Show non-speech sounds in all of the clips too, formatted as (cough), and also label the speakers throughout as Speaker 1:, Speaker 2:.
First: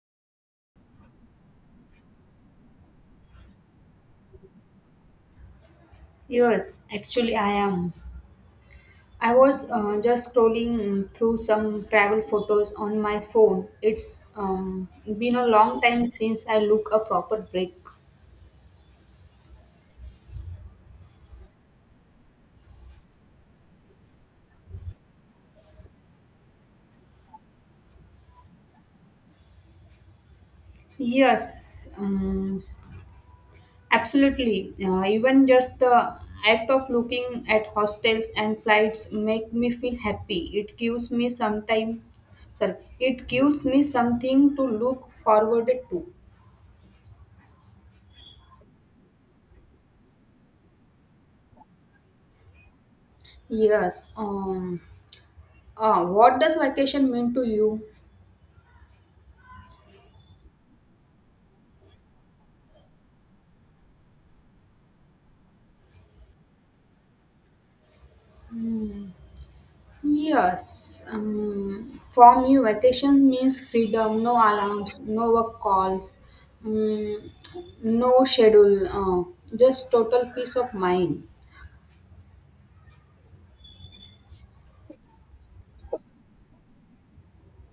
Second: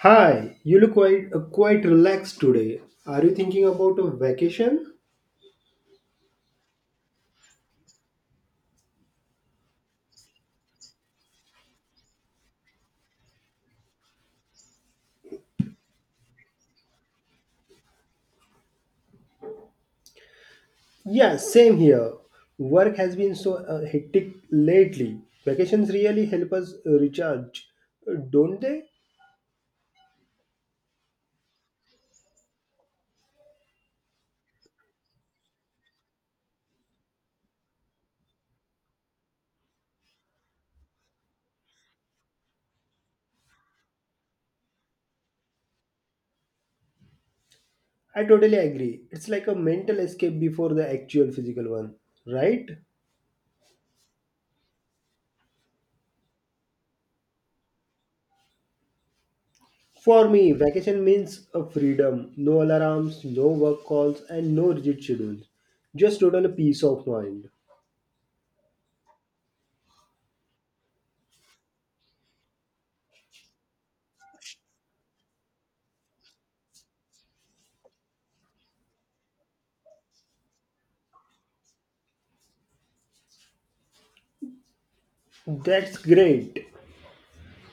Speaker 1: Hi, you look quite relaxed today. Are you thinking about a vacation?
Speaker 2: Yes, actually, I am. I was just scrolling through some travel photos on my phone. It's been a long time since I look a proper break.
Speaker 1: Yeah, same here. Work has been so hectic lately. Vacations really help us recharge, don't they?
Speaker 2: Yes, absolutely. Even just the act of looking at hostels and flights make me feel happy. It gives me some time. Sorry, it gives me something to look forward to.
Speaker 1: I totally agree. It's like a mental escape before the actual physical one, right?
Speaker 2: Yes. Um. What does vacation mean to you?
Speaker 1: For me, vacation means a freedom, no alarms, no work calls, and no rigid schedules. Just total peace of mind.
Speaker 2: Mm, Yes. For me, vacation means freedom, no alarms, no work calls, um, no schedule, uh, just total peace of mind.
Speaker 1: That's great.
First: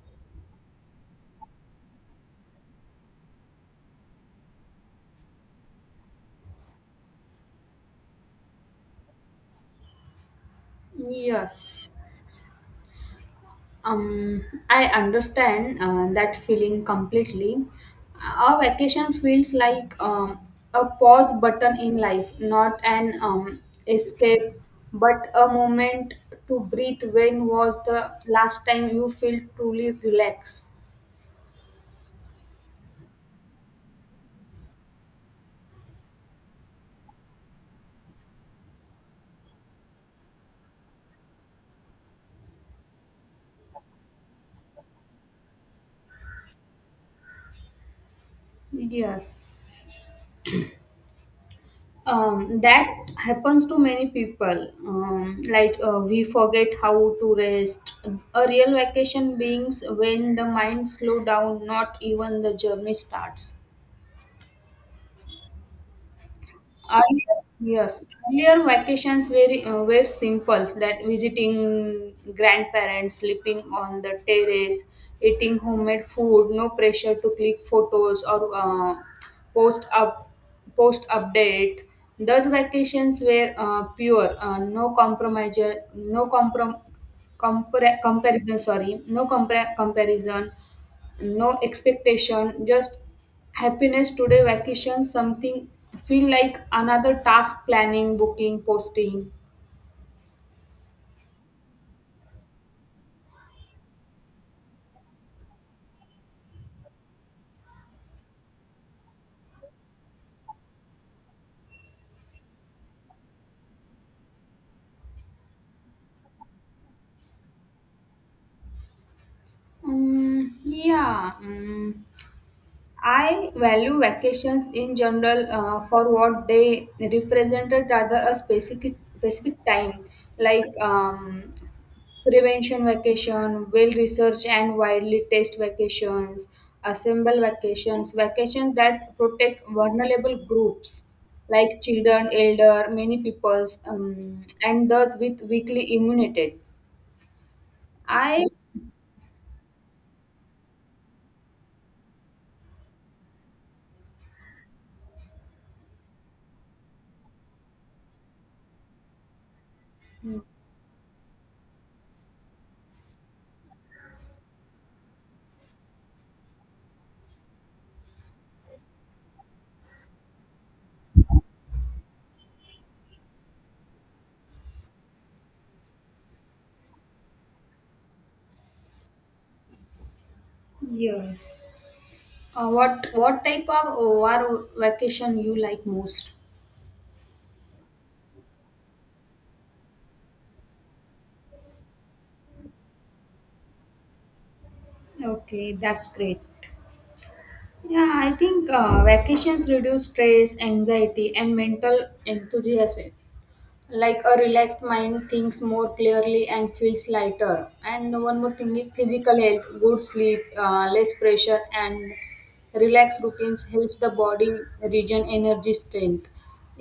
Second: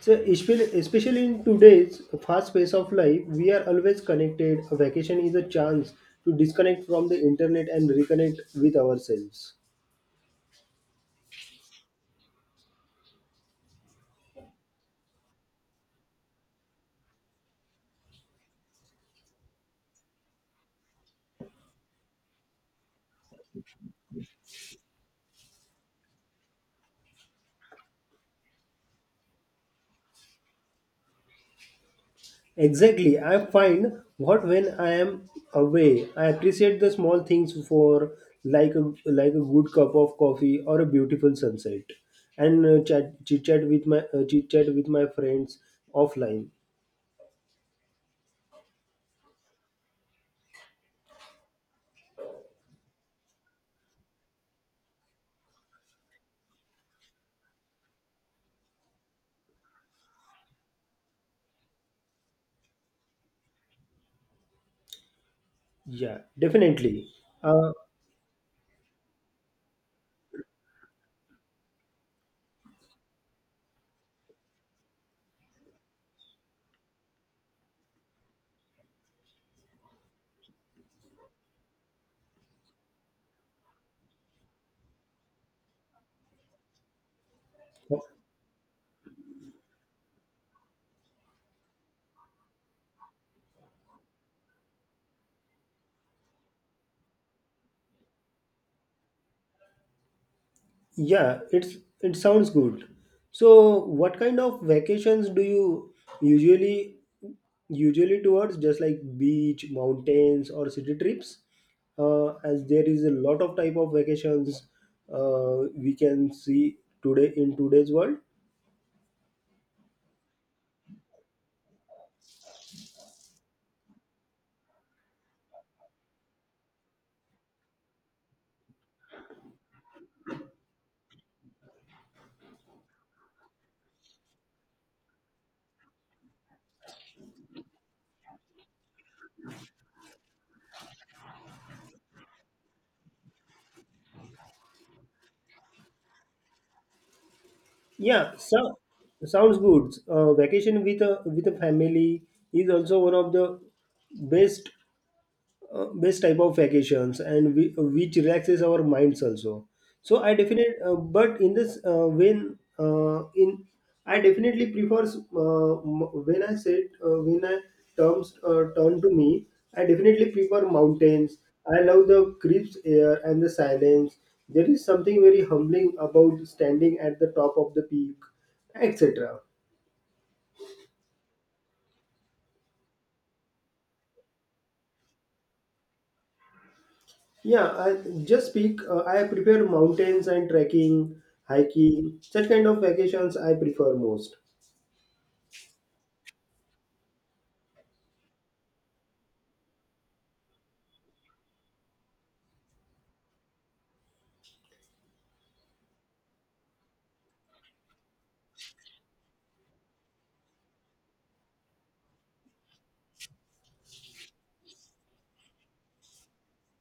Speaker 1: So, especially in today's fast pace of life, we are always connected. A vacation is a chance to disconnect from the internet and reconnect with ourselves.
Speaker 2: Yes. Um, I understand that feeling completely. A vacation feels like a pause button in life, not an escape, but a moment to breathe. When was the last time you felt truly relaxed?
Speaker 1: Exactly. I find what when I am away, I appreciate the small things for like a good cup of coffee or a beautiful sunset, and chat chit chat with my friends offline.
Speaker 2: Yes. That happens to many people like we forget how to rest. A real vacation beings when the mind slow down, not even the journey starts.
Speaker 1: Yeah, definitely.
Speaker 2: Earlier,
Speaker 1: Uh,
Speaker 2: yes, earlier vacations were simple, that visiting grandparents, sleeping on the terrace, eating homemade food, no pressure to click photos or post up post update. Those vacations were pure, no compromise, no comprom comparison. Sorry, comparison, no expectation, just happiness. Today vacation something feel like another task, planning, booking, posting.
Speaker 1: Yeah, it sounds good. So, what kind of vacations do you usually usually towards, just like beach, mountains or city trips? As there is a lot of type of vacations we can see today in today's world.
Speaker 2: Yeah, I value vacations in general for what they represented rather a specific time, like prevention vacation, well researched and widely test vacations, assemble vacations, vacations that protect vulnerable groups like children, elder, many peoples, and those with weakly immunity.
Speaker 1: Yeah,
Speaker 2: I
Speaker 1: so sounds good. Vacation with a family is also one of the best type of vacations and which relaxes our minds also. So I definitely but in this when in I definitely prefers when I said when I terms turn to me I definitely prefer mountains. I love the crisp air and the silence. There is something very humbling about standing at the top of the peak, etc.
Speaker 2: Yes. What type of OR vacation you like most?
Speaker 1: Yeah, I just speak. I prefer mountains and trekking, hiking, such kind of vacations I prefer most.
Speaker 2: Okay, that's great. Yeah, I think vacations reduce stress, anxiety, and mental enthusiasm. Like a relaxed mind thinks more clearly and feels lighter. And one more thing is physical health, good sleep, less pressure and relaxed routines helps the body regain energy strength.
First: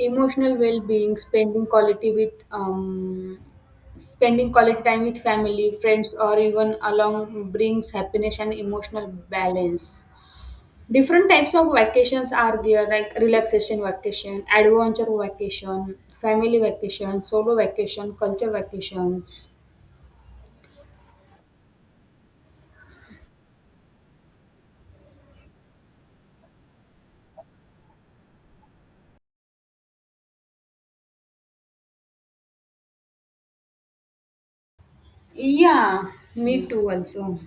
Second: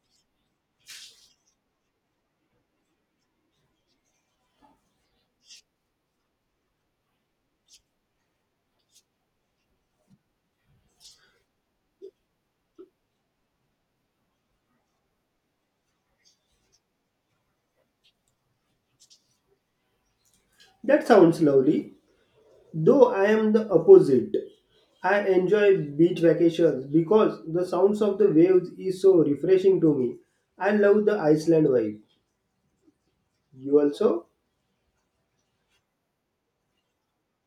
Speaker 2: Emotional well-being, spending quality with spending quality time with family, friends, or even along brings happiness and emotional balance. Different types of vacations are there, like relaxation vacation, adventure vacation, family vacation, solo vacation, culture vacations.
Speaker 1: That sounds lovely, though I am the opposite. I enjoy beach vacations because the sounds of the waves is so refreshing to me. I love the Iceland vibe. You also?
Speaker 2: Yeah, me too also.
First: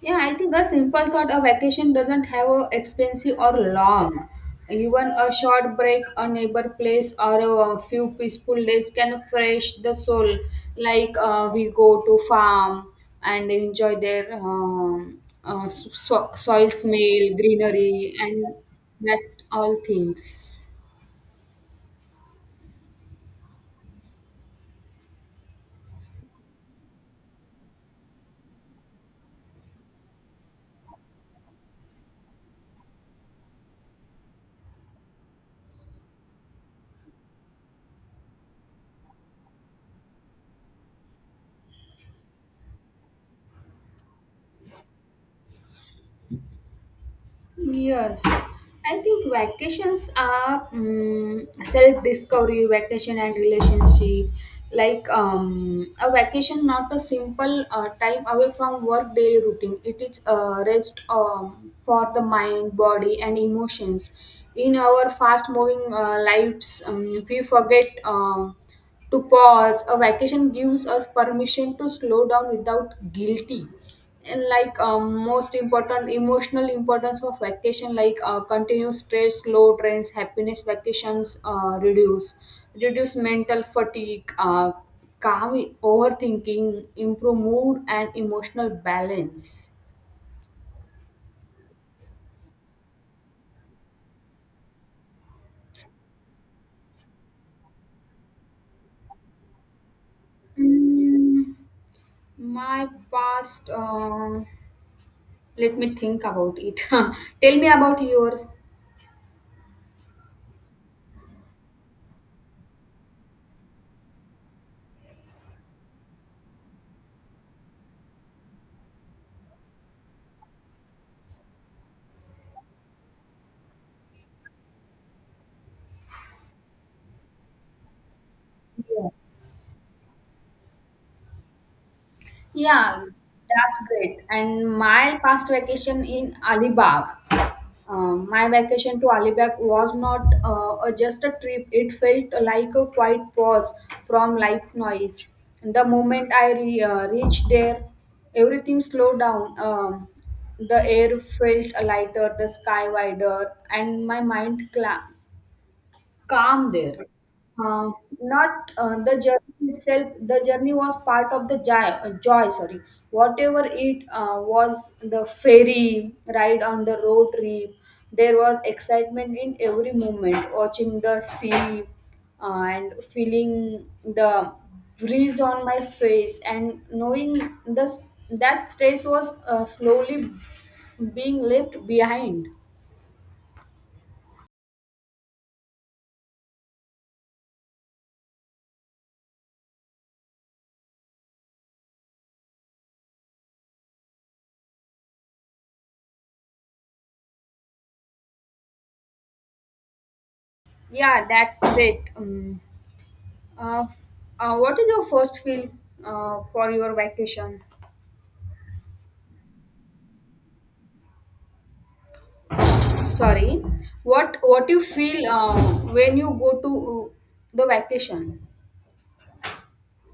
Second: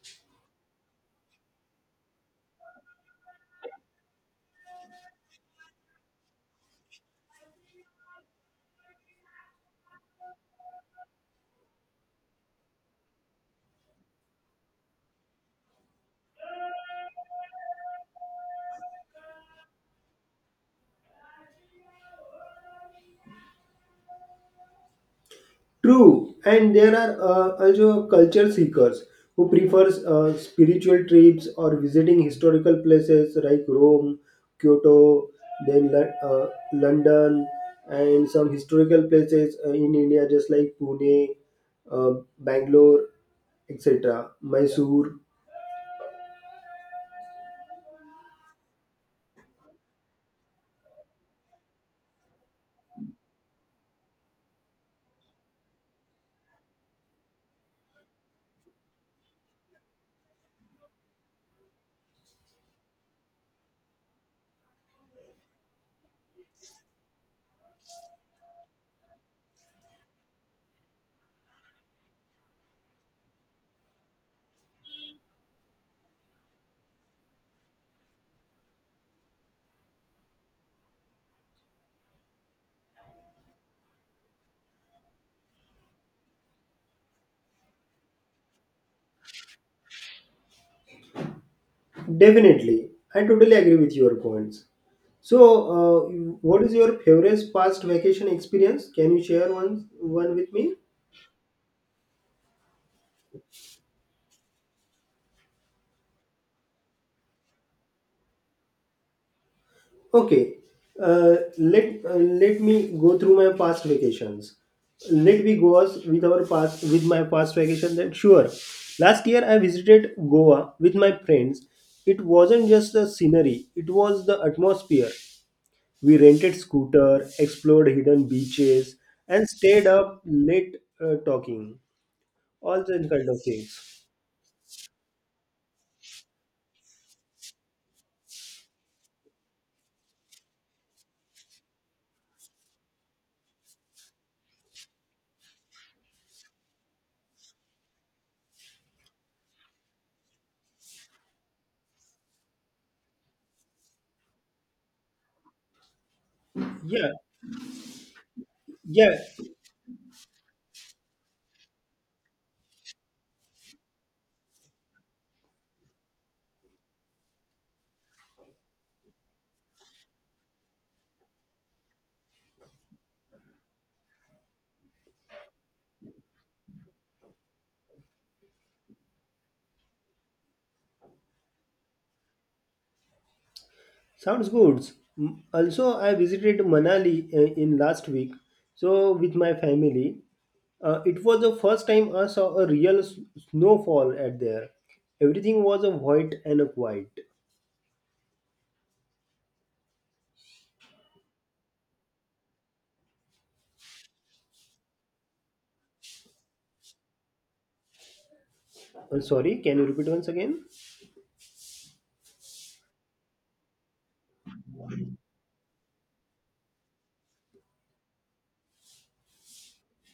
Speaker 2: Yeah, I think a simple thought, a vacation doesn't have a expensive or long. Even a short break, a neighbor place, or a few peaceful days can fresh the soul. Like we go to farm and enjoy their soil smell, greenery, and that all things.
Speaker 1: True, and there are also culture seekers who prefers spiritual trips or visiting historical places like Rome, Kyoto, then London, and some historical places in India, just like Pune, uh, Bangalore, etc., Mysore.
Speaker 2: Yes, I think vacations are self discovery, vacation and relationship. Like a vacation, not a simple time away from work daily routine. It is a rest for the mind, body, and emotions. In our fast moving lives, we forget to pause. A vacation gives us permission to slow down without guilty. And like most important emotional importance of vacation, like continuous stress low trends happiness. Vacations reduce mental fatigue, calm overthinking, improve mood and emotional balance.
Speaker 1: Definitely, I totally agree with your points. So, uh, what is your favorite past vacation experience? Can you share one with me?
Speaker 2: Mm, my past let me think about it. (laughs) Tell me about yours.
Speaker 1: Okay, let me go through my past vacations. Let me go us with our past with my past vacation. Then sure, last year I visited Goa with my friends. It wasn't just the scenery; it was the atmosphere. We rented scooter, explored hidden beaches, and stayed up late talking. All
Speaker 2: Yeah,
Speaker 1: that kind of
Speaker 2: that's
Speaker 1: things.
Speaker 2: great. And my past vacation in Alibag, my vacation to Alibag was not just a trip. It felt like a quiet pause from life noise. The moment I reached there, everything slowed down. The air felt lighter, the sky wider, and my mind cla calm there.
Speaker 1: Yeah,
Speaker 2: Uh, not
Speaker 1: yeah.
Speaker 2: the journey itself. The journey was part of the joy. Joy, sorry. Whatever it was, the ferry ride on the road trip. There was excitement in every moment. Watching the sea and feeling the breeze on my face, and knowing this that stress was slowly being left behind.
Speaker 1: Sounds good. Also, I visited Manali in last week, so with my family. It was the first time I saw a real snowfall at there. Everything was a white and a quiet.
Speaker 2: Yeah, that's great. Uh, what is your first feel for your vacation?
Speaker 1: Sorry, can you repeat once again?
Speaker 2: Sorry, what you feel when you go to the vacation?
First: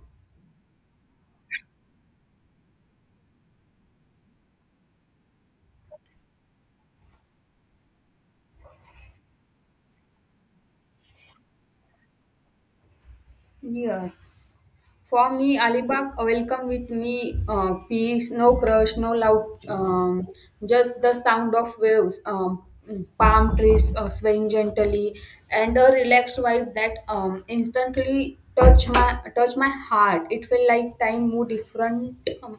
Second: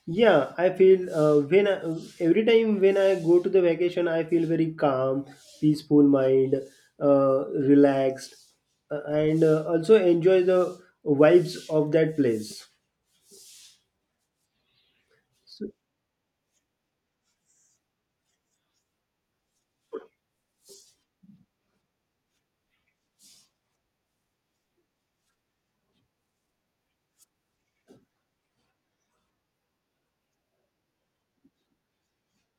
Speaker 1: Yeah, I feel every time when I go to the vacation, I feel very calm, peaceful mind, uh, relaxed, and also enjoy the vibes of that place.
Speaker 2: Yes, for me, Alibag welcome with me peace, no crush, no loud, just the sound of waves, palm trees swaying gently, and a relaxed vibe that instantly touch my heart. It felt like time moved different. um,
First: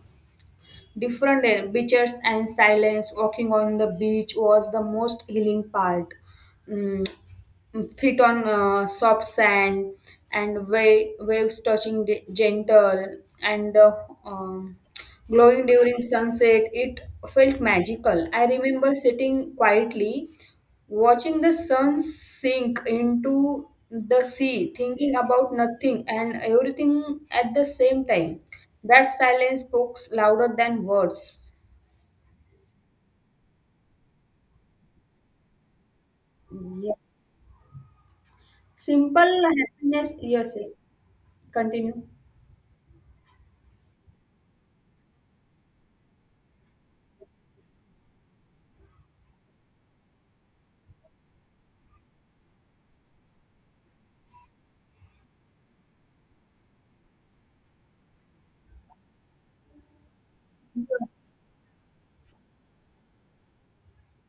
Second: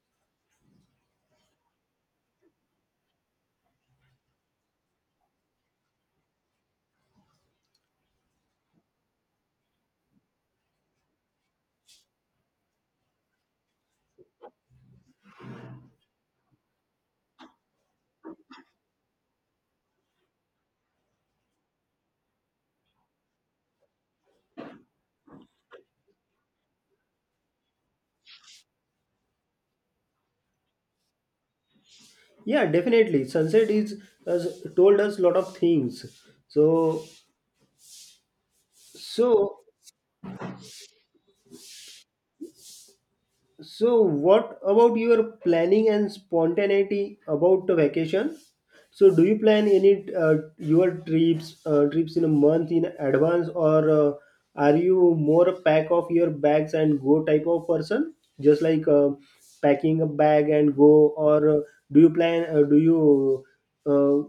Speaker 2: Different beaches and silence. Walking on the beach was the most healing part. Mm, Feet on soft sand, and waves touching the gentle, and the um, glowing during sunset, it felt magical. I remember sitting quietly, watching the sun sink into the sea, thinking about nothing and everything at the same time. That silence speaks louder than words.
Speaker 1: Yeah, definitely. Sunset is has told us lot of things.
Speaker 2: Yeah.
Speaker 1: so
Speaker 2: Simple
Speaker 1: so
Speaker 2: happiness, yes, yes. Continue.
Speaker 1: So, what about your planning and spontaneity about the vacation? So, do you plan any your trips in a month in advance, or are you more pack of your bags and go type of person, just like packing a bag and go, or do you plan? Do you uh,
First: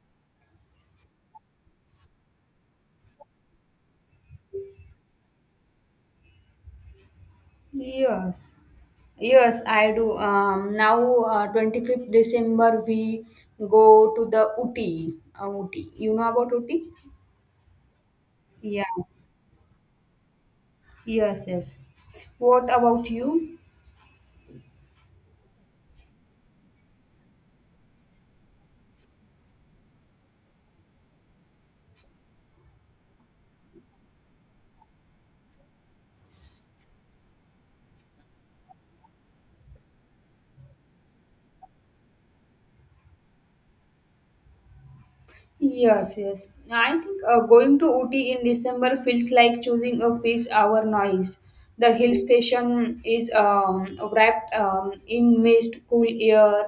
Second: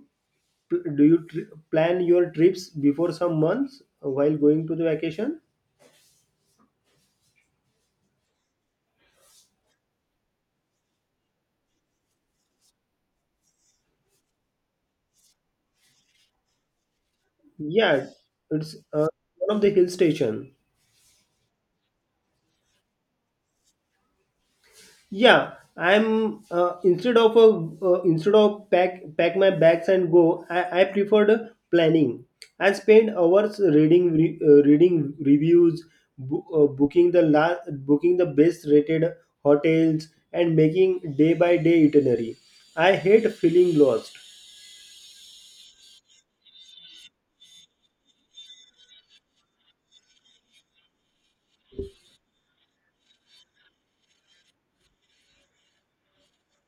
Speaker 1: pl- do you tr- plan your trips before some months while going to the vacation?
Speaker 2: Yes. Yes, I do. Now, 25th December, we go to the Uti. Uti. You know about Uti?
Speaker 1: Yeah, it's
Speaker 2: Yeah.
Speaker 1: one of the hill station.
Speaker 2: Yes, yes. What about you?
Speaker 1: Yeah, I'm instead of instead of pack my bags and go. I preferred planning. I spent hours reading reviews, booking the best rated hotels, and making day by day itinerary. I hate feeling lost.
Speaker 2: Yes, yes. I think going to Ooty in December feels like choosing a peace hour noise. The hill station is wrapped in mist, cool air,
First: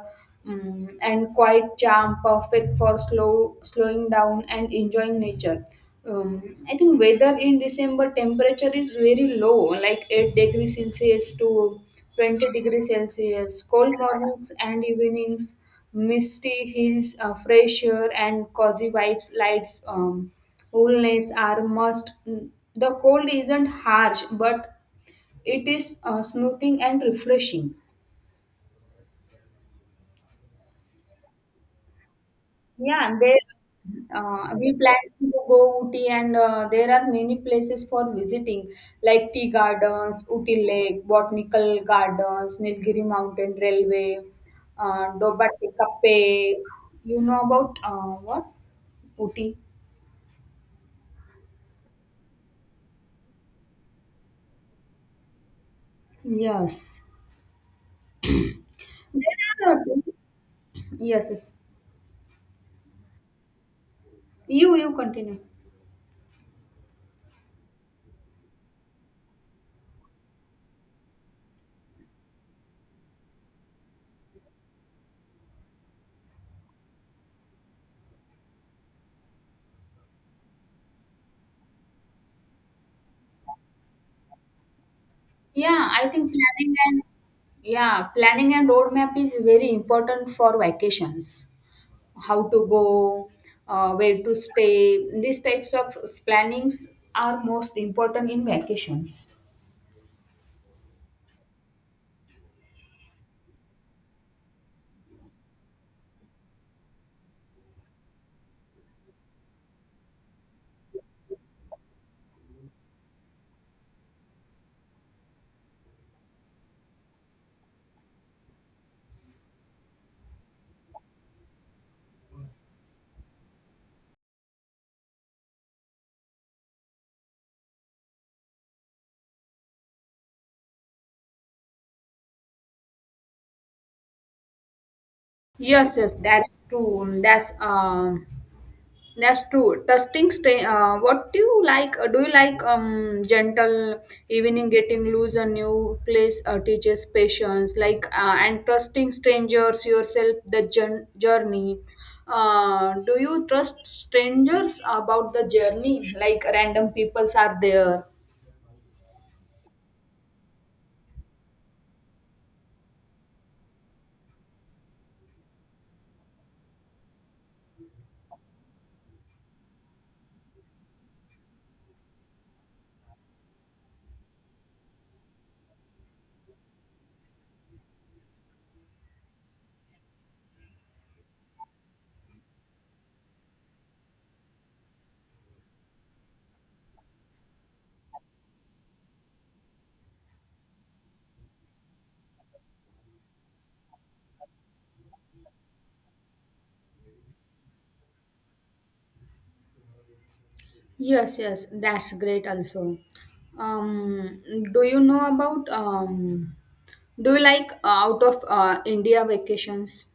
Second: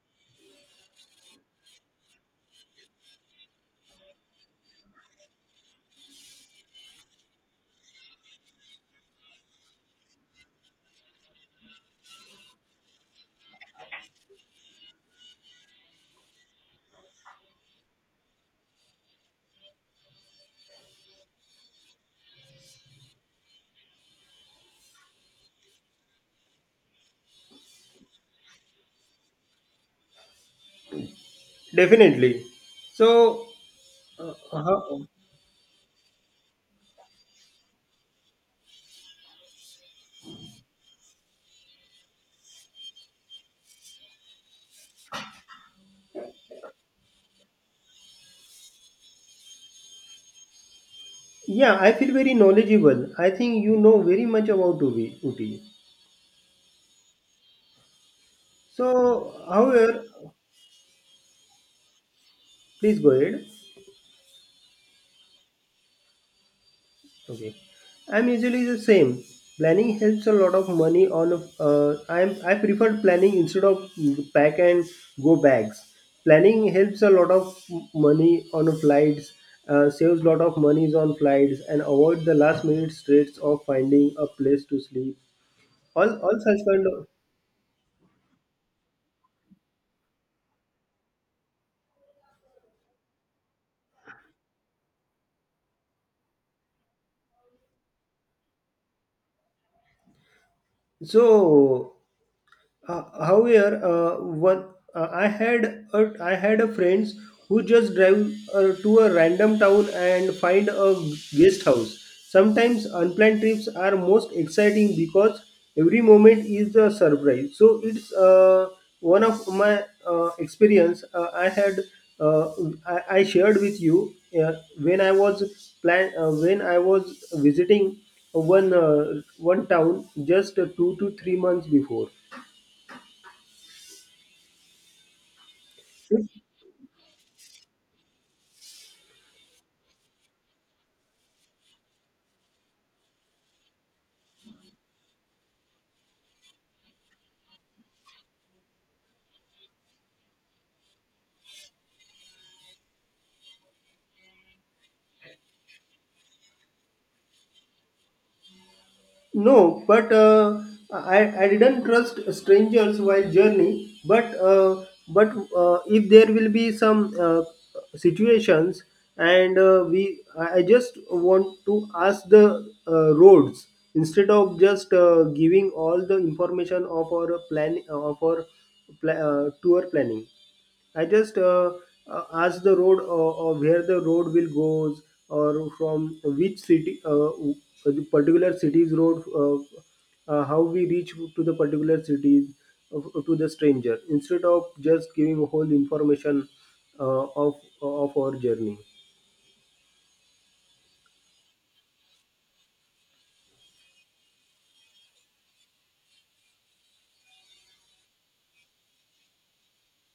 Speaker 2: um, and quiet charm, perfect for slowing down and enjoying nature. Um, I think weather in December temperature is very low, like 8 degrees Celsius to 20 degrees Celsius, cold mornings and evenings, misty hills, fresh air, and cozy vibes, lights, coolness are must. The cold isn't harsh, but it is soothing and refreshing.
Speaker 1: Definitely.
Speaker 2: Yeah, and there
Speaker 1: So, uh,
Speaker 2: we plan
Speaker 1: how-
Speaker 2: to go Ooty, and there are many places for visiting, like tea gardens, Ooty Lake, botanical gardens, Nilgiri Mountain Railway, Dobate Cafe. You know about what Ooty?
Speaker 1: yeah, I feel very knowledgeable. I think you know very much about Ubi. Uti.
Speaker 2: Yes.
Speaker 1: So,
Speaker 2: There are
Speaker 1: however,
Speaker 2: yes, yes.
Speaker 1: please go ahead.
Speaker 2: You continue.
Speaker 1: Okay, I'm usually the same. Planning helps a lot of money on. I prefer planning instead of pack and go bags. Planning helps a lot of money on flights, saves lot of monies on flights, and avoid the last minute straits of finding a place to sleep.
Speaker 2: Yeah, I think
Speaker 1: All such
Speaker 2: planning
Speaker 1: kind
Speaker 2: and
Speaker 1: of.
Speaker 2: yeah, planning and roadmap is very important for vacations. How to go, where to stay. These types of plannings are most important in vacations.
Speaker 1: So, however, one I had a friends who just drive to a random town and find a guest house. Sometimes unplanned trips are most exciting because every moment is a surprise. So it's one of my experience uh, I shared with you uh, when I was visiting one town just 2 to 3 months before.
Speaker 2: Yes, yes, that's true. That's true. Testing stay. What do you like? Do you like gentle evening getting loose a new place teaches patience like and trusting strangers yourself the journey. Do you trust strangers about the journey? Like random peoples are there.
Speaker 1: No, but I didn't trust strangers while journey. But if there will be some situations, and we, I just want to ask the roads instead of just giving all the information of our plan of our pla- tour planning. I just ask the road or where the road will goes or from which city, w- the particular city's road, how we reach to the particular cities to the stranger instead of just giving whole information uh, of of our journey.
Speaker 2: Yes, yes, that's great also. Um, do you know about do you like out of India vacations,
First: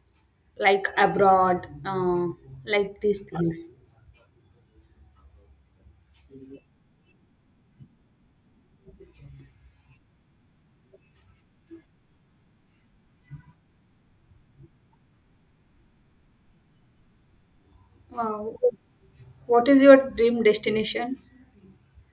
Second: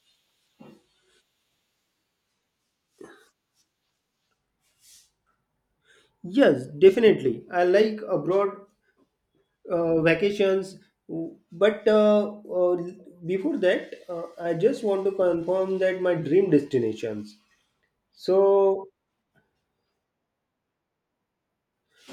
Speaker 2: like abroad, like these things?
Speaker 1: Yes, definitely. I like abroad vacations, but uh, before that, I just want to confirm that my dream destinations.
Speaker 2: Uh,
Speaker 1: So
Speaker 2: what is your dream destination?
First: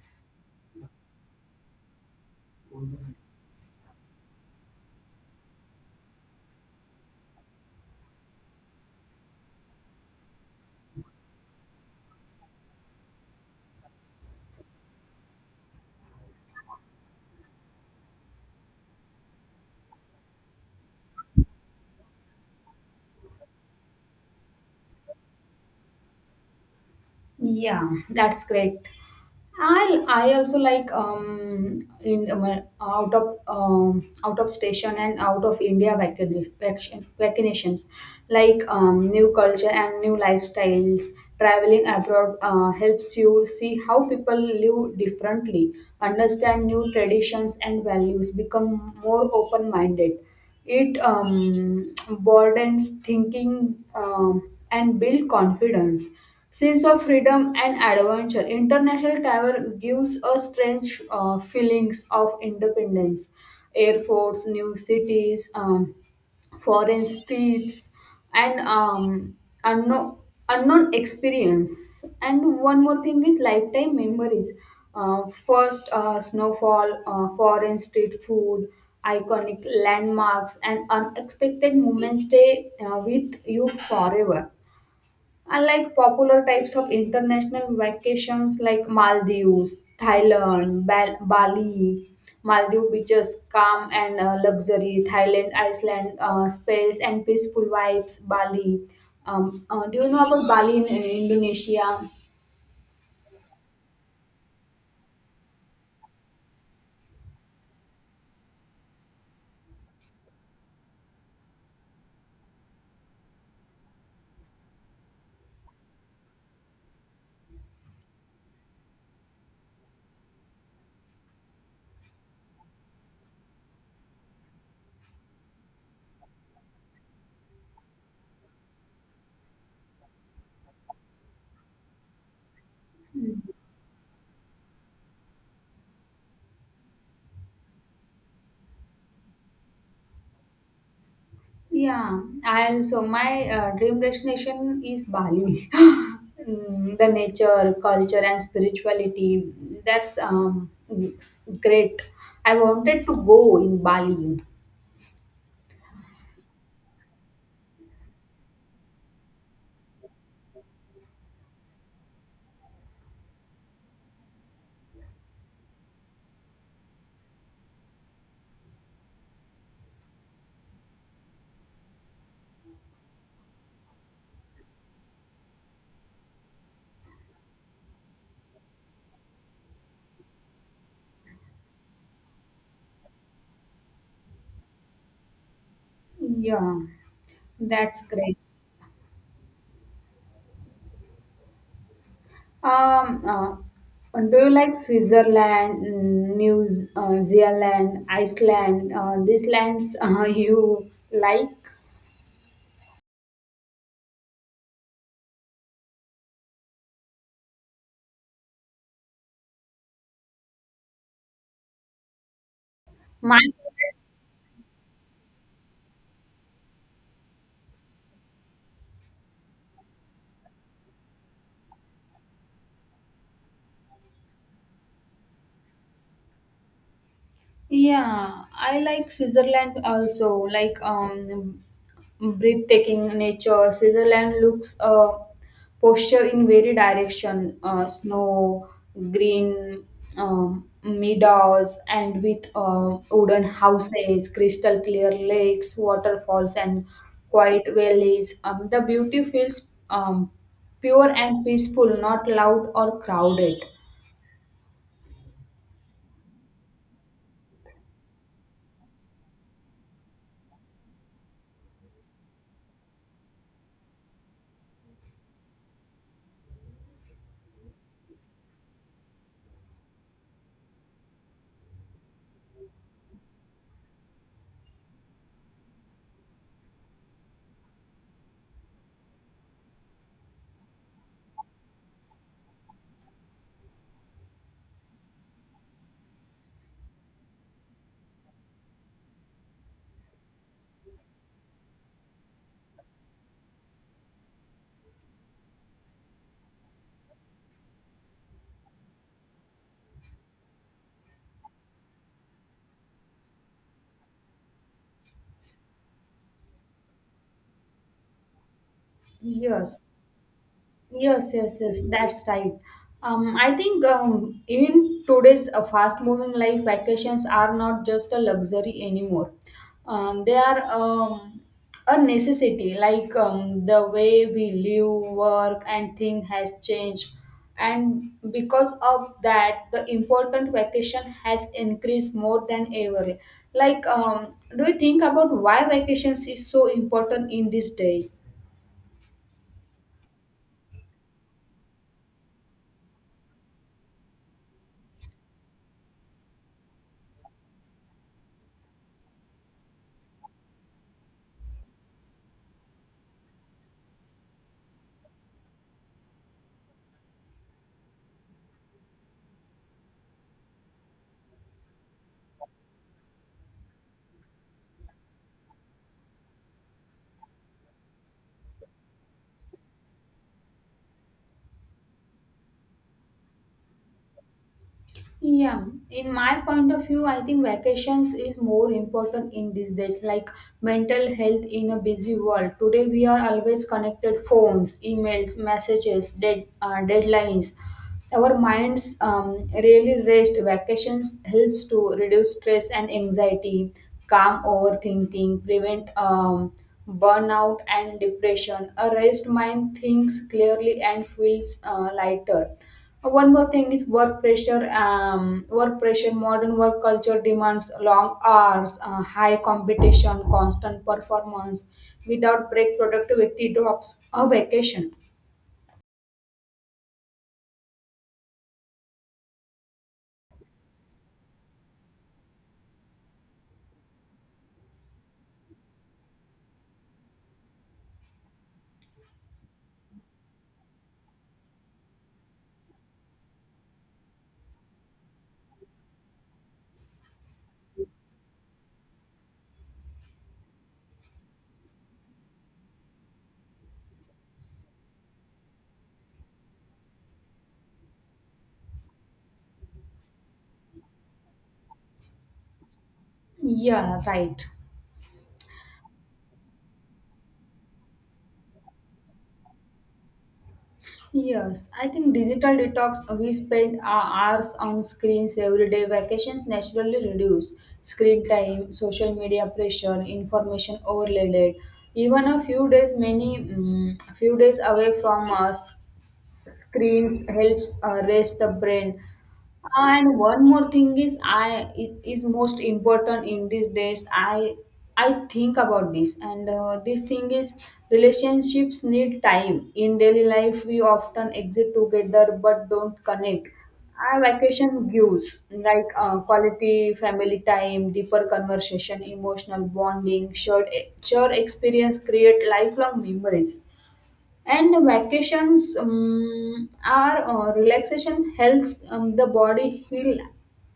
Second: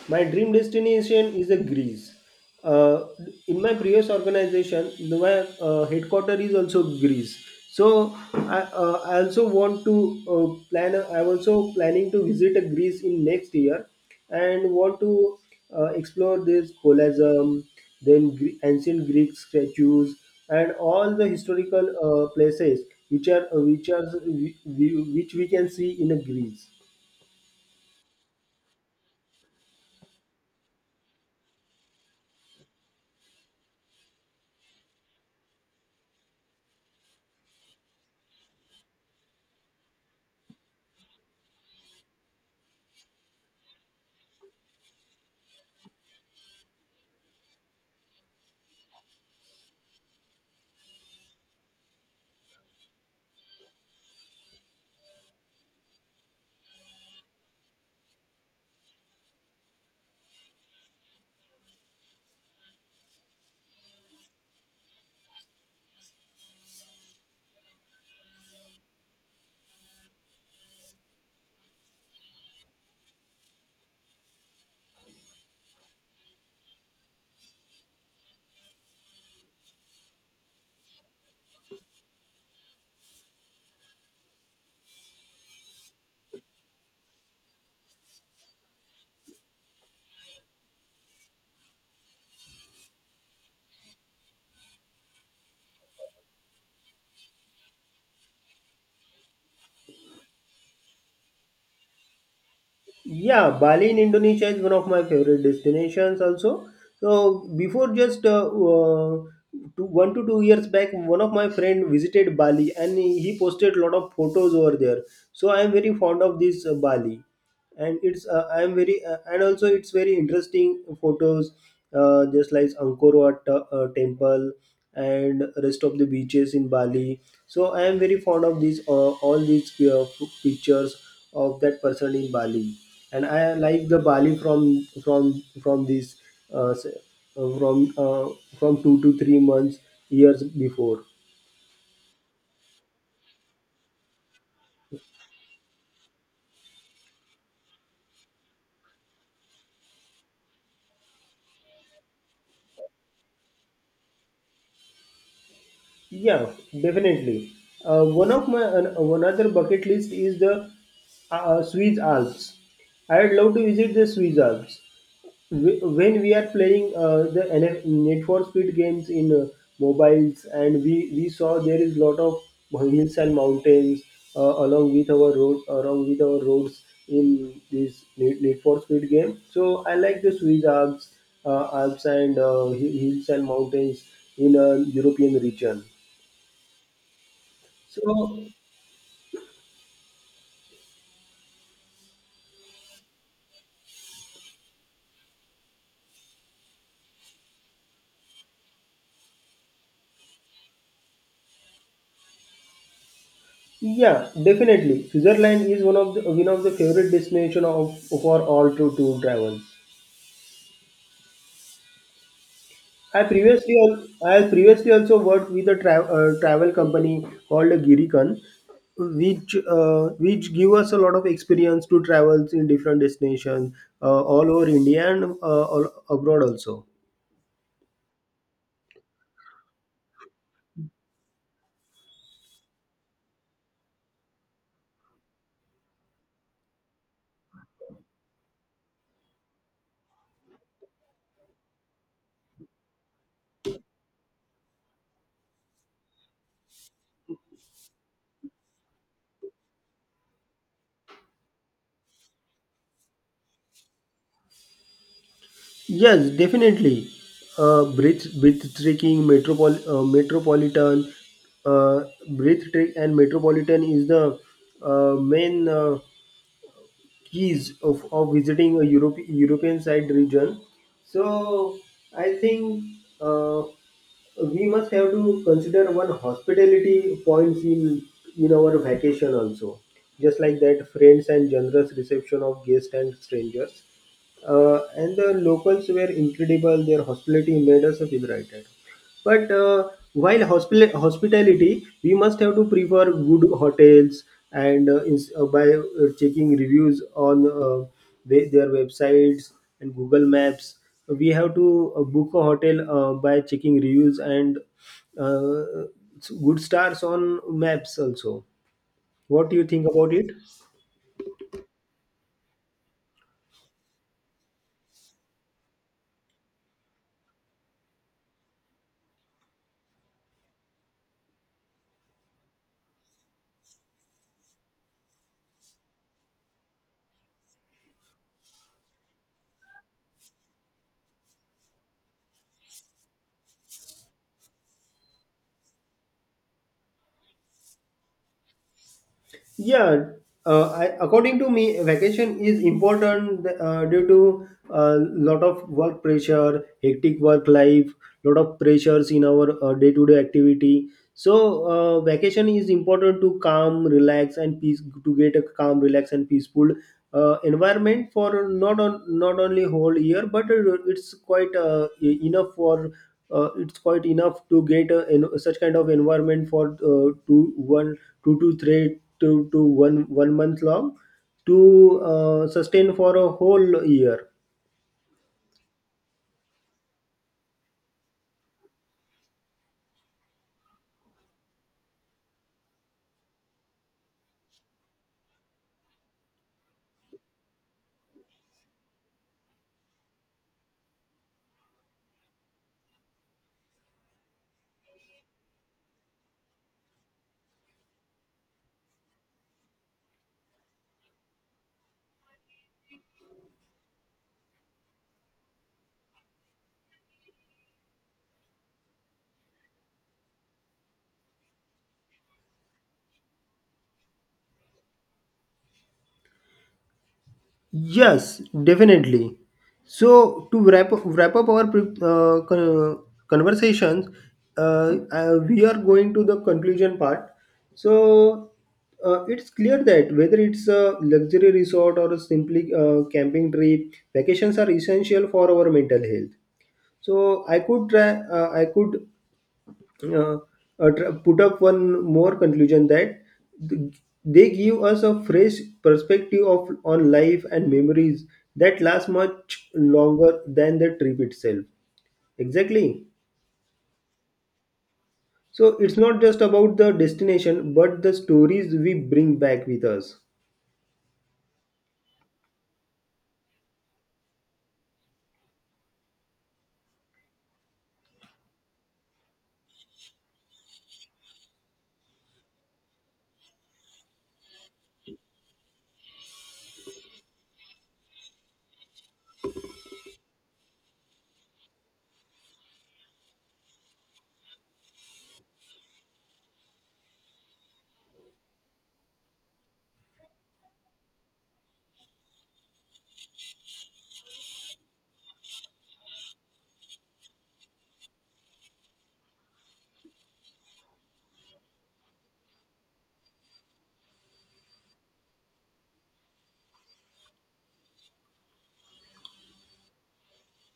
Speaker 1: my dream destination is a Greece. Uh, in my previous organization, my headquarter is also Greece. So I also want to plan. I'm also planning to visit a Greece in next year, and want to explore this Colosseum, then ancient Greek statues, and all the historical places which are uh, which are which we can see in a Greece.
Speaker 2: Yeah, that's great. I also like in out of station and out of India vaccinations, like new culture and new lifestyles. Traveling abroad helps you see how people live differently, understand new traditions and values, become more open minded. It broadens thinking and build confidence, sense of freedom and adventure. International travel gives us strange feelings of independence, airports, new cities. Foreign streets and unknown, unknown experience. And one more thing is lifetime memories, first snowfall, foreign street food, iconic landmarks, and unexpected moments stay with you forever. Unlike popular types of international vacations like Maldives, Thailand, Bali, Maldive beaches, calm and luxury, Thailand, Iceland, space and peaceful vibes, Bali. Do you know about Bali in Indonesia?
Speaker 1: Yeah, Bali in Indonesia is one of my favorite destinations also. So before just 1 to 2 years back, one of my friend visited Bali and he posted a lot of photos over there. So I am very fond of this Bali and it's I am very and also it's very interesting photos just like angkor wat temple and rest of the beaches in bali. So I am very fond of these all these pictures of that person in bali, and I like the bali from from this uh, s- uh, from uh, from 2 to 3 months years before.
Speaker 2: Yeah, and so my dream destination is Bali. (laughs) Mm, the nature, culture, and spirituality. That's Great. I wanted to go in Bali.
Speaker 1: Yeah, definitely. One of my one other bucket list is the Swiss Alps. I would love to visit the Swiss Alps. When we are playing the NF Net for Speed games in mobiles, and we saw there is lot of hills and mountains along with our roads in this Need for Speed game. So I like the Swiss Alps, and hills and mountains in a European region.
Speaker 2: Yeah, that's great.
Speaker 1: So
Speaker 2: Um, do you like Switzerland, mm, Zealand, Iceland? These lands (laughs) you like?
Speaker 1: yeah, definitely. Switzerland is one of the favorite destination of for all to travel. I
Speaker 2: Mine.
Speaker 1: previously al- I previously also worked with a travel company called Giricon, which give us a lot of experience to travels in different destinations all over India and all abroad also.
Speaker 2: Yeah, I like Switzerland also. Like breathtaking nature. Switzerland looks posture in very direction. Snow, green meadows, and with wooden houses, crystal clear lakes, waterfalls, and quiet valleys. The beauty feels pure and peaceful, not loud or crowded.
Speaker 1: Yes, definitely. Breathtaking metropolitan, uh, breathtaking and metropolitan is the main keys of, visiting a European side region. So I think uh, we must have to consider one hospitality points in our vacation also, just like that friends and generous reception of guests and strangers. And the locals were incredible. Their hospitality made us feel righted. But while hospitality, we must have to prefer good hotels and by checking reviews on their websites and Google Maps. We have to book a hotel by checking reviews and uh, good stars on maps also. What do you
Speaker 2: Yes.
Speaker 1: think about it?
Speaker 2: Yes, yes, yes, that's right. I think in today's fast-moving life, vacations are not just a luxury anymore. They are a necessity. Like the way we live, work, and think has changed, and because of that, the important vacation has increased more than ever. Like, do you think about why vacations is so important in these days?
Speaker 1: Yeah, according to me, vacation is important due to a lot of work pressure, hectic work life, lot of pressures in our day to day activity. So, vacation is important to calm, relax, and peace to get a calm, relax, and peaceful environment for not only whole year, but it's quite e- enough for it's quite enough to get such kind of environment for 2 1 2 to three to 1 1 month long to sustain for a whole year.
Speaker 2: Yeah, in my point of view, I think vacations is more important in these days, like mental health in a busy world. Today, we are always connected phones, emails, messages, deadlines. Our minds really rest. Vacations helps to reduce stress and anxiety, calm overthinking, prevent burnout and depression. A rest mind thinks clearly and feels lighter. One more thing is work pressure. Modern work culture demands long hours, high competition, constant performance. Without break, productivity drops. A vacation.
Speaker 1: Yes, definitely. So to wrap up our conversations. We are going to the conclusion part. So it's clear that whether it's a luxury resort or a simply camping trip, vacations are essential for our mental health. So I could try, I could uh, tr- put up one more conclusion that th- they give us a fresh perspective of on life and memories that last much longer than the trip itself. Exactly,
Speaker 2: Yeah, right.
Speaker 1: so it's not just about the destination but the stories we bring back with us.
Speaker 2: Yes, I think digital detox. We spend our hours on screens every day. Vacations naturally reduce screen time, social media pressure, information overloaded. Even a few days, few days away from us screens helps rest the brain. And one more thing is, I it is most important in these days. I think about this, and this thing is relationships need time. In daily life we often exit together but don't connect. Our vacation gives like quality family time, deeper conversation, emotional bonding, shared experience create lifelong memories. And vacations are relaxation helps the body heal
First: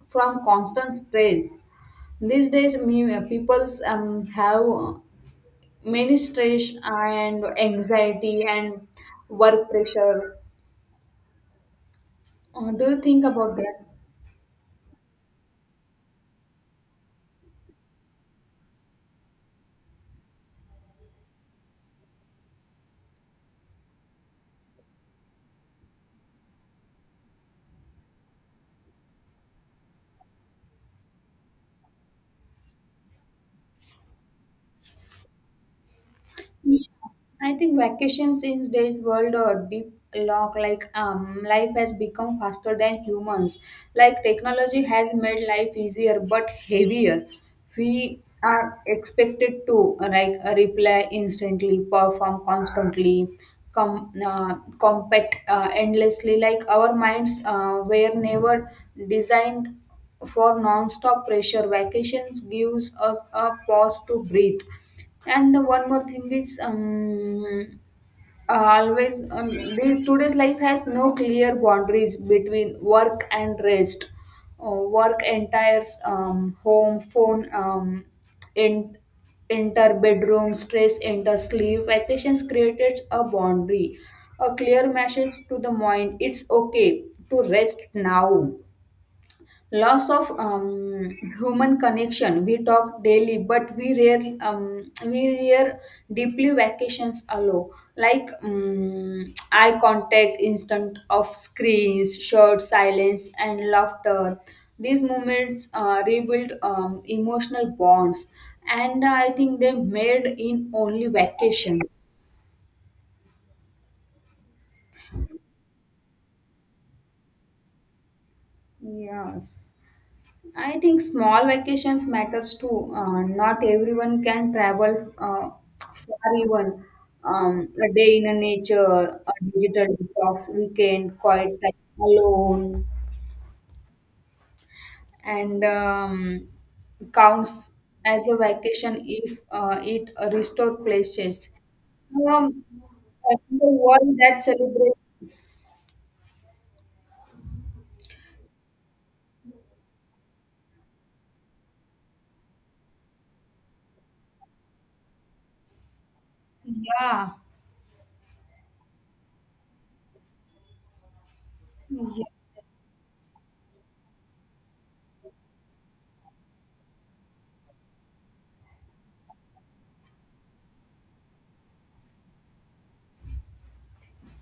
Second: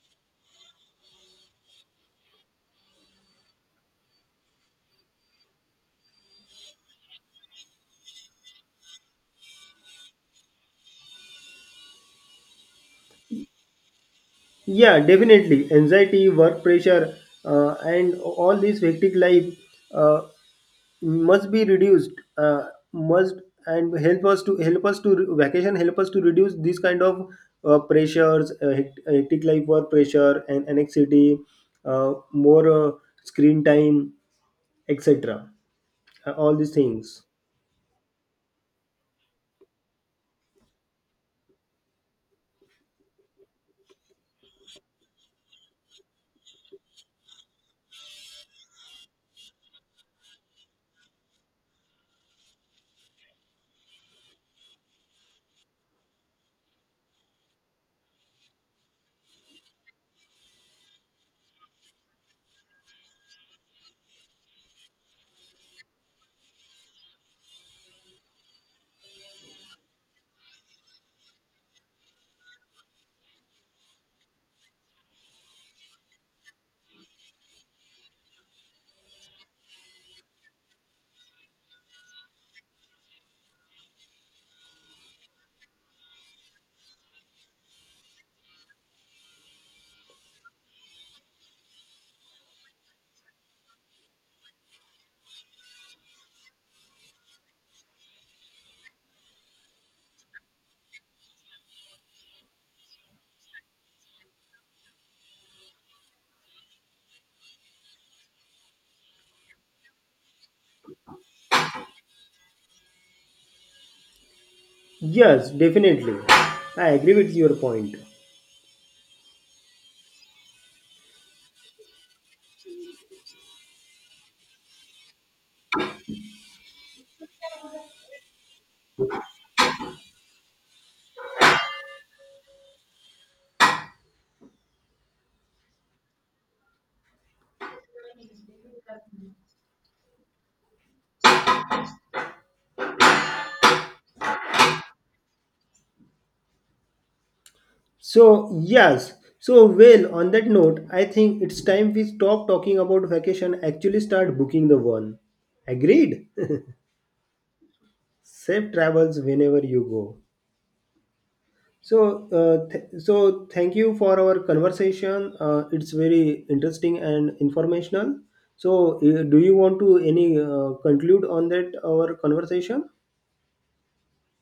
Speaker 2: from constant stress. These days, me people's have many stress and anxiety and work pressure. Do you think about that?
Speaker 1: Yeah, definitely. Anxiety, work pressure, and all this hectic life uh, must be reduced. Uh, must, and help us to re- vacation help us to reduce these kind of pressures, hectic life work pressure, and anxiety, more screen time, etc. All these
Speaker 2: Yeah,
Speaker 1: things.
Speaker 2: I think vacations in today's world are deep lock, like life has become faster than humans. Like technology has made life easier but heavier. We are expected to like reply instantly, perform constantly, compete endlessly. Like our minds were never designed for non-stop pressure. Vacations gives us a pause to breathe. And one more thing is, always today's life has no clear boundaries between work and rest. Uh, work entires home, phone, in, enter bedroom, stress, enter sleep. Vacations created a boundary, a clear message to the mind. It's okay to rest now. Loss of human connection. We talk daily, but we rare deeply. Vacations allow, like eye contact, instant of screens, short silence, and laughter. These moments rebuild emotional bonds, and I think they made in only vacations.
Speaker 1: Yes, definitely. I agree with your point.
Speaker 2: Yes. I think small vacations matters too. Not everyone can travel far. Even a day in a nature, a digital detox weekend, quiet time alone, and counts as a vacation if it restore places. Um, in the world that celebrates,
Speaker 1: So, yes. So, well, on that note, I think it's time we stop talking about vacation, actually start booking the one. Agreed? (laughs)
Speaker 2: yeah,
Speaker 1: Safe travels whenever you go. So, thank you for our conversation. It's very interesting and informational. So, do you want to any conclude on that our conversation?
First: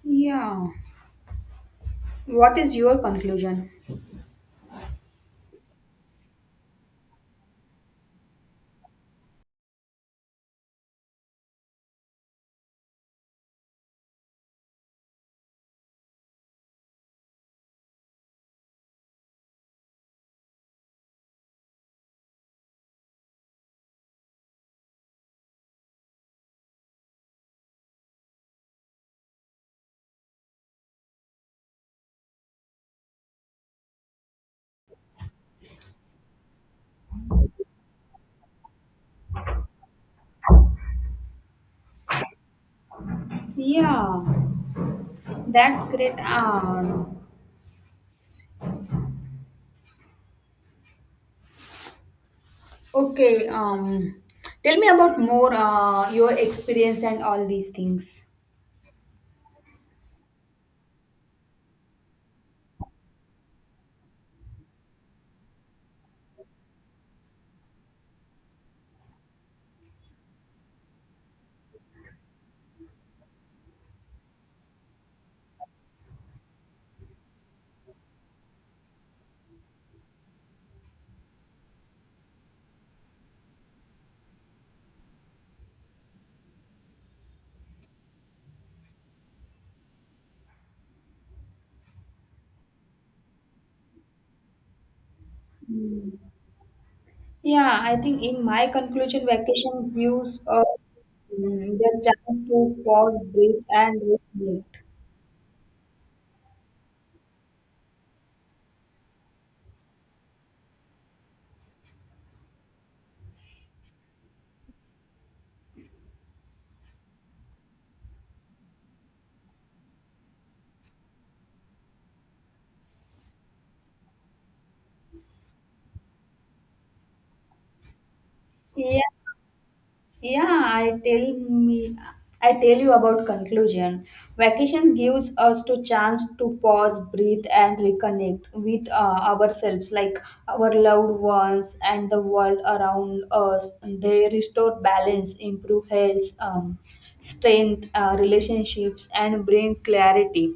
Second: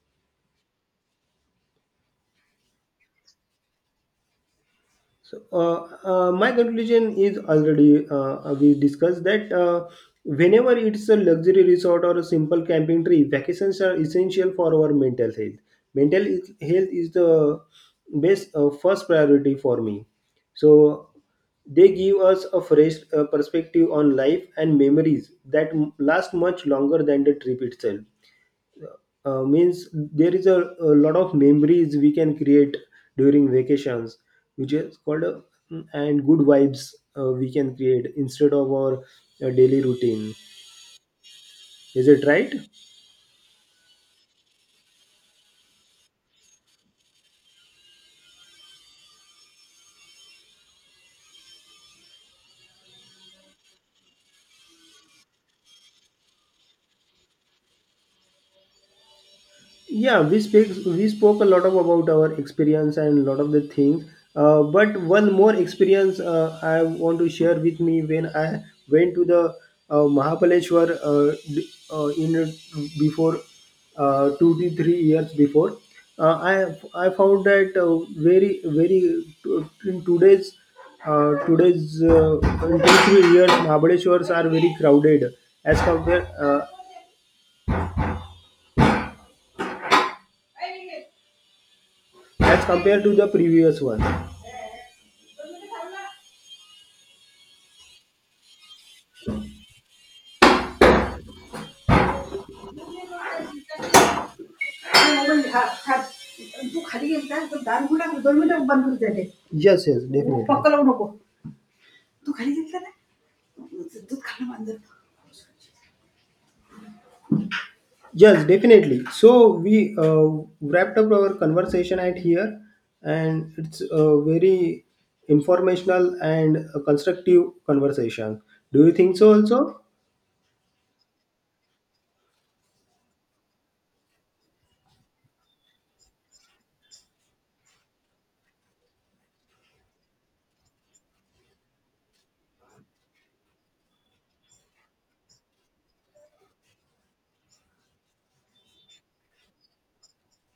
Speaker 2: yeah. What is your conclusion?
Speaker 1: So, my conclusion is already we discussed that whenever it's a luxury resort or a simple camping trip, vacations are essential for our mental health. Mental health is the best first priority for me. So, they give us a fresh perspective on life and memories that last much longer than the trip itself. Means there is a lot of memories we can create during vacations, which is called and good vibes we can create instead of our daily routine. Is it right?
Speaker 2: Yeah, that's great. Okay, tell me about more your experience and all these things.
Speaker 1: Yeah, we spoke a lot of about our experience and a lot of the things. But one more experience I want to share with me when I went to the Mahabaleshwar in before 2 to 3 years before. Uh, I I found that very very in today's today's in 2 3 years Mahabaleshwars are very crowded as compared. Uh, as compared to the previous one.
Speaker 2: Yeah, I think in my conclusion, vacation gives us the chance to pause, breathe, and reflect.
Speaker 1: तू खाली गेलता तर दार उघडा दोन मिनिटं बंद होत जाते. Yes, yes, definitely. पक्क लावू नको तू खाली गेलता ना दूध खाणं मांजर. Yes, definitely. So we uh, wrapped up our conversation at here, and it's a very informational and a constructive conversation. Do you
Speaker 2: Yeah,
Speaker 1: think so? Also,
Speaker 2: Yeah, I tell me I tell you about conclusion. Vacation gives us to chance to pause, breathe and reconnect with ourselves, like our loved ones and the world around us. They restore balance, improve health, strength, relationships and bring clarity.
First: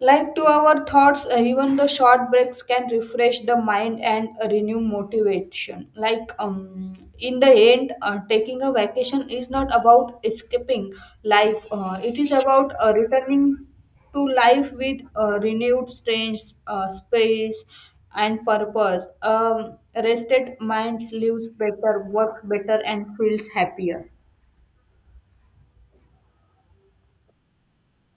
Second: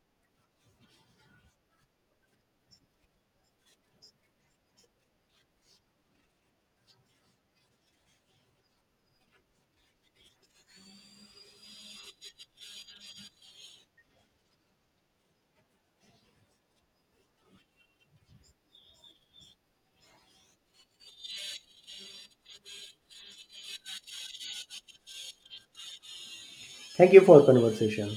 Speaker 2: Like to our thoughts, even the short breaks can refresh the mind and renew motivation. Like in the end, taking a vacation is not about escaping life. It is about returning to life with renewed strength, space, and purpose. Rested minds lives better, works better, and feels happier.
Speaker 1: thank you for conversation.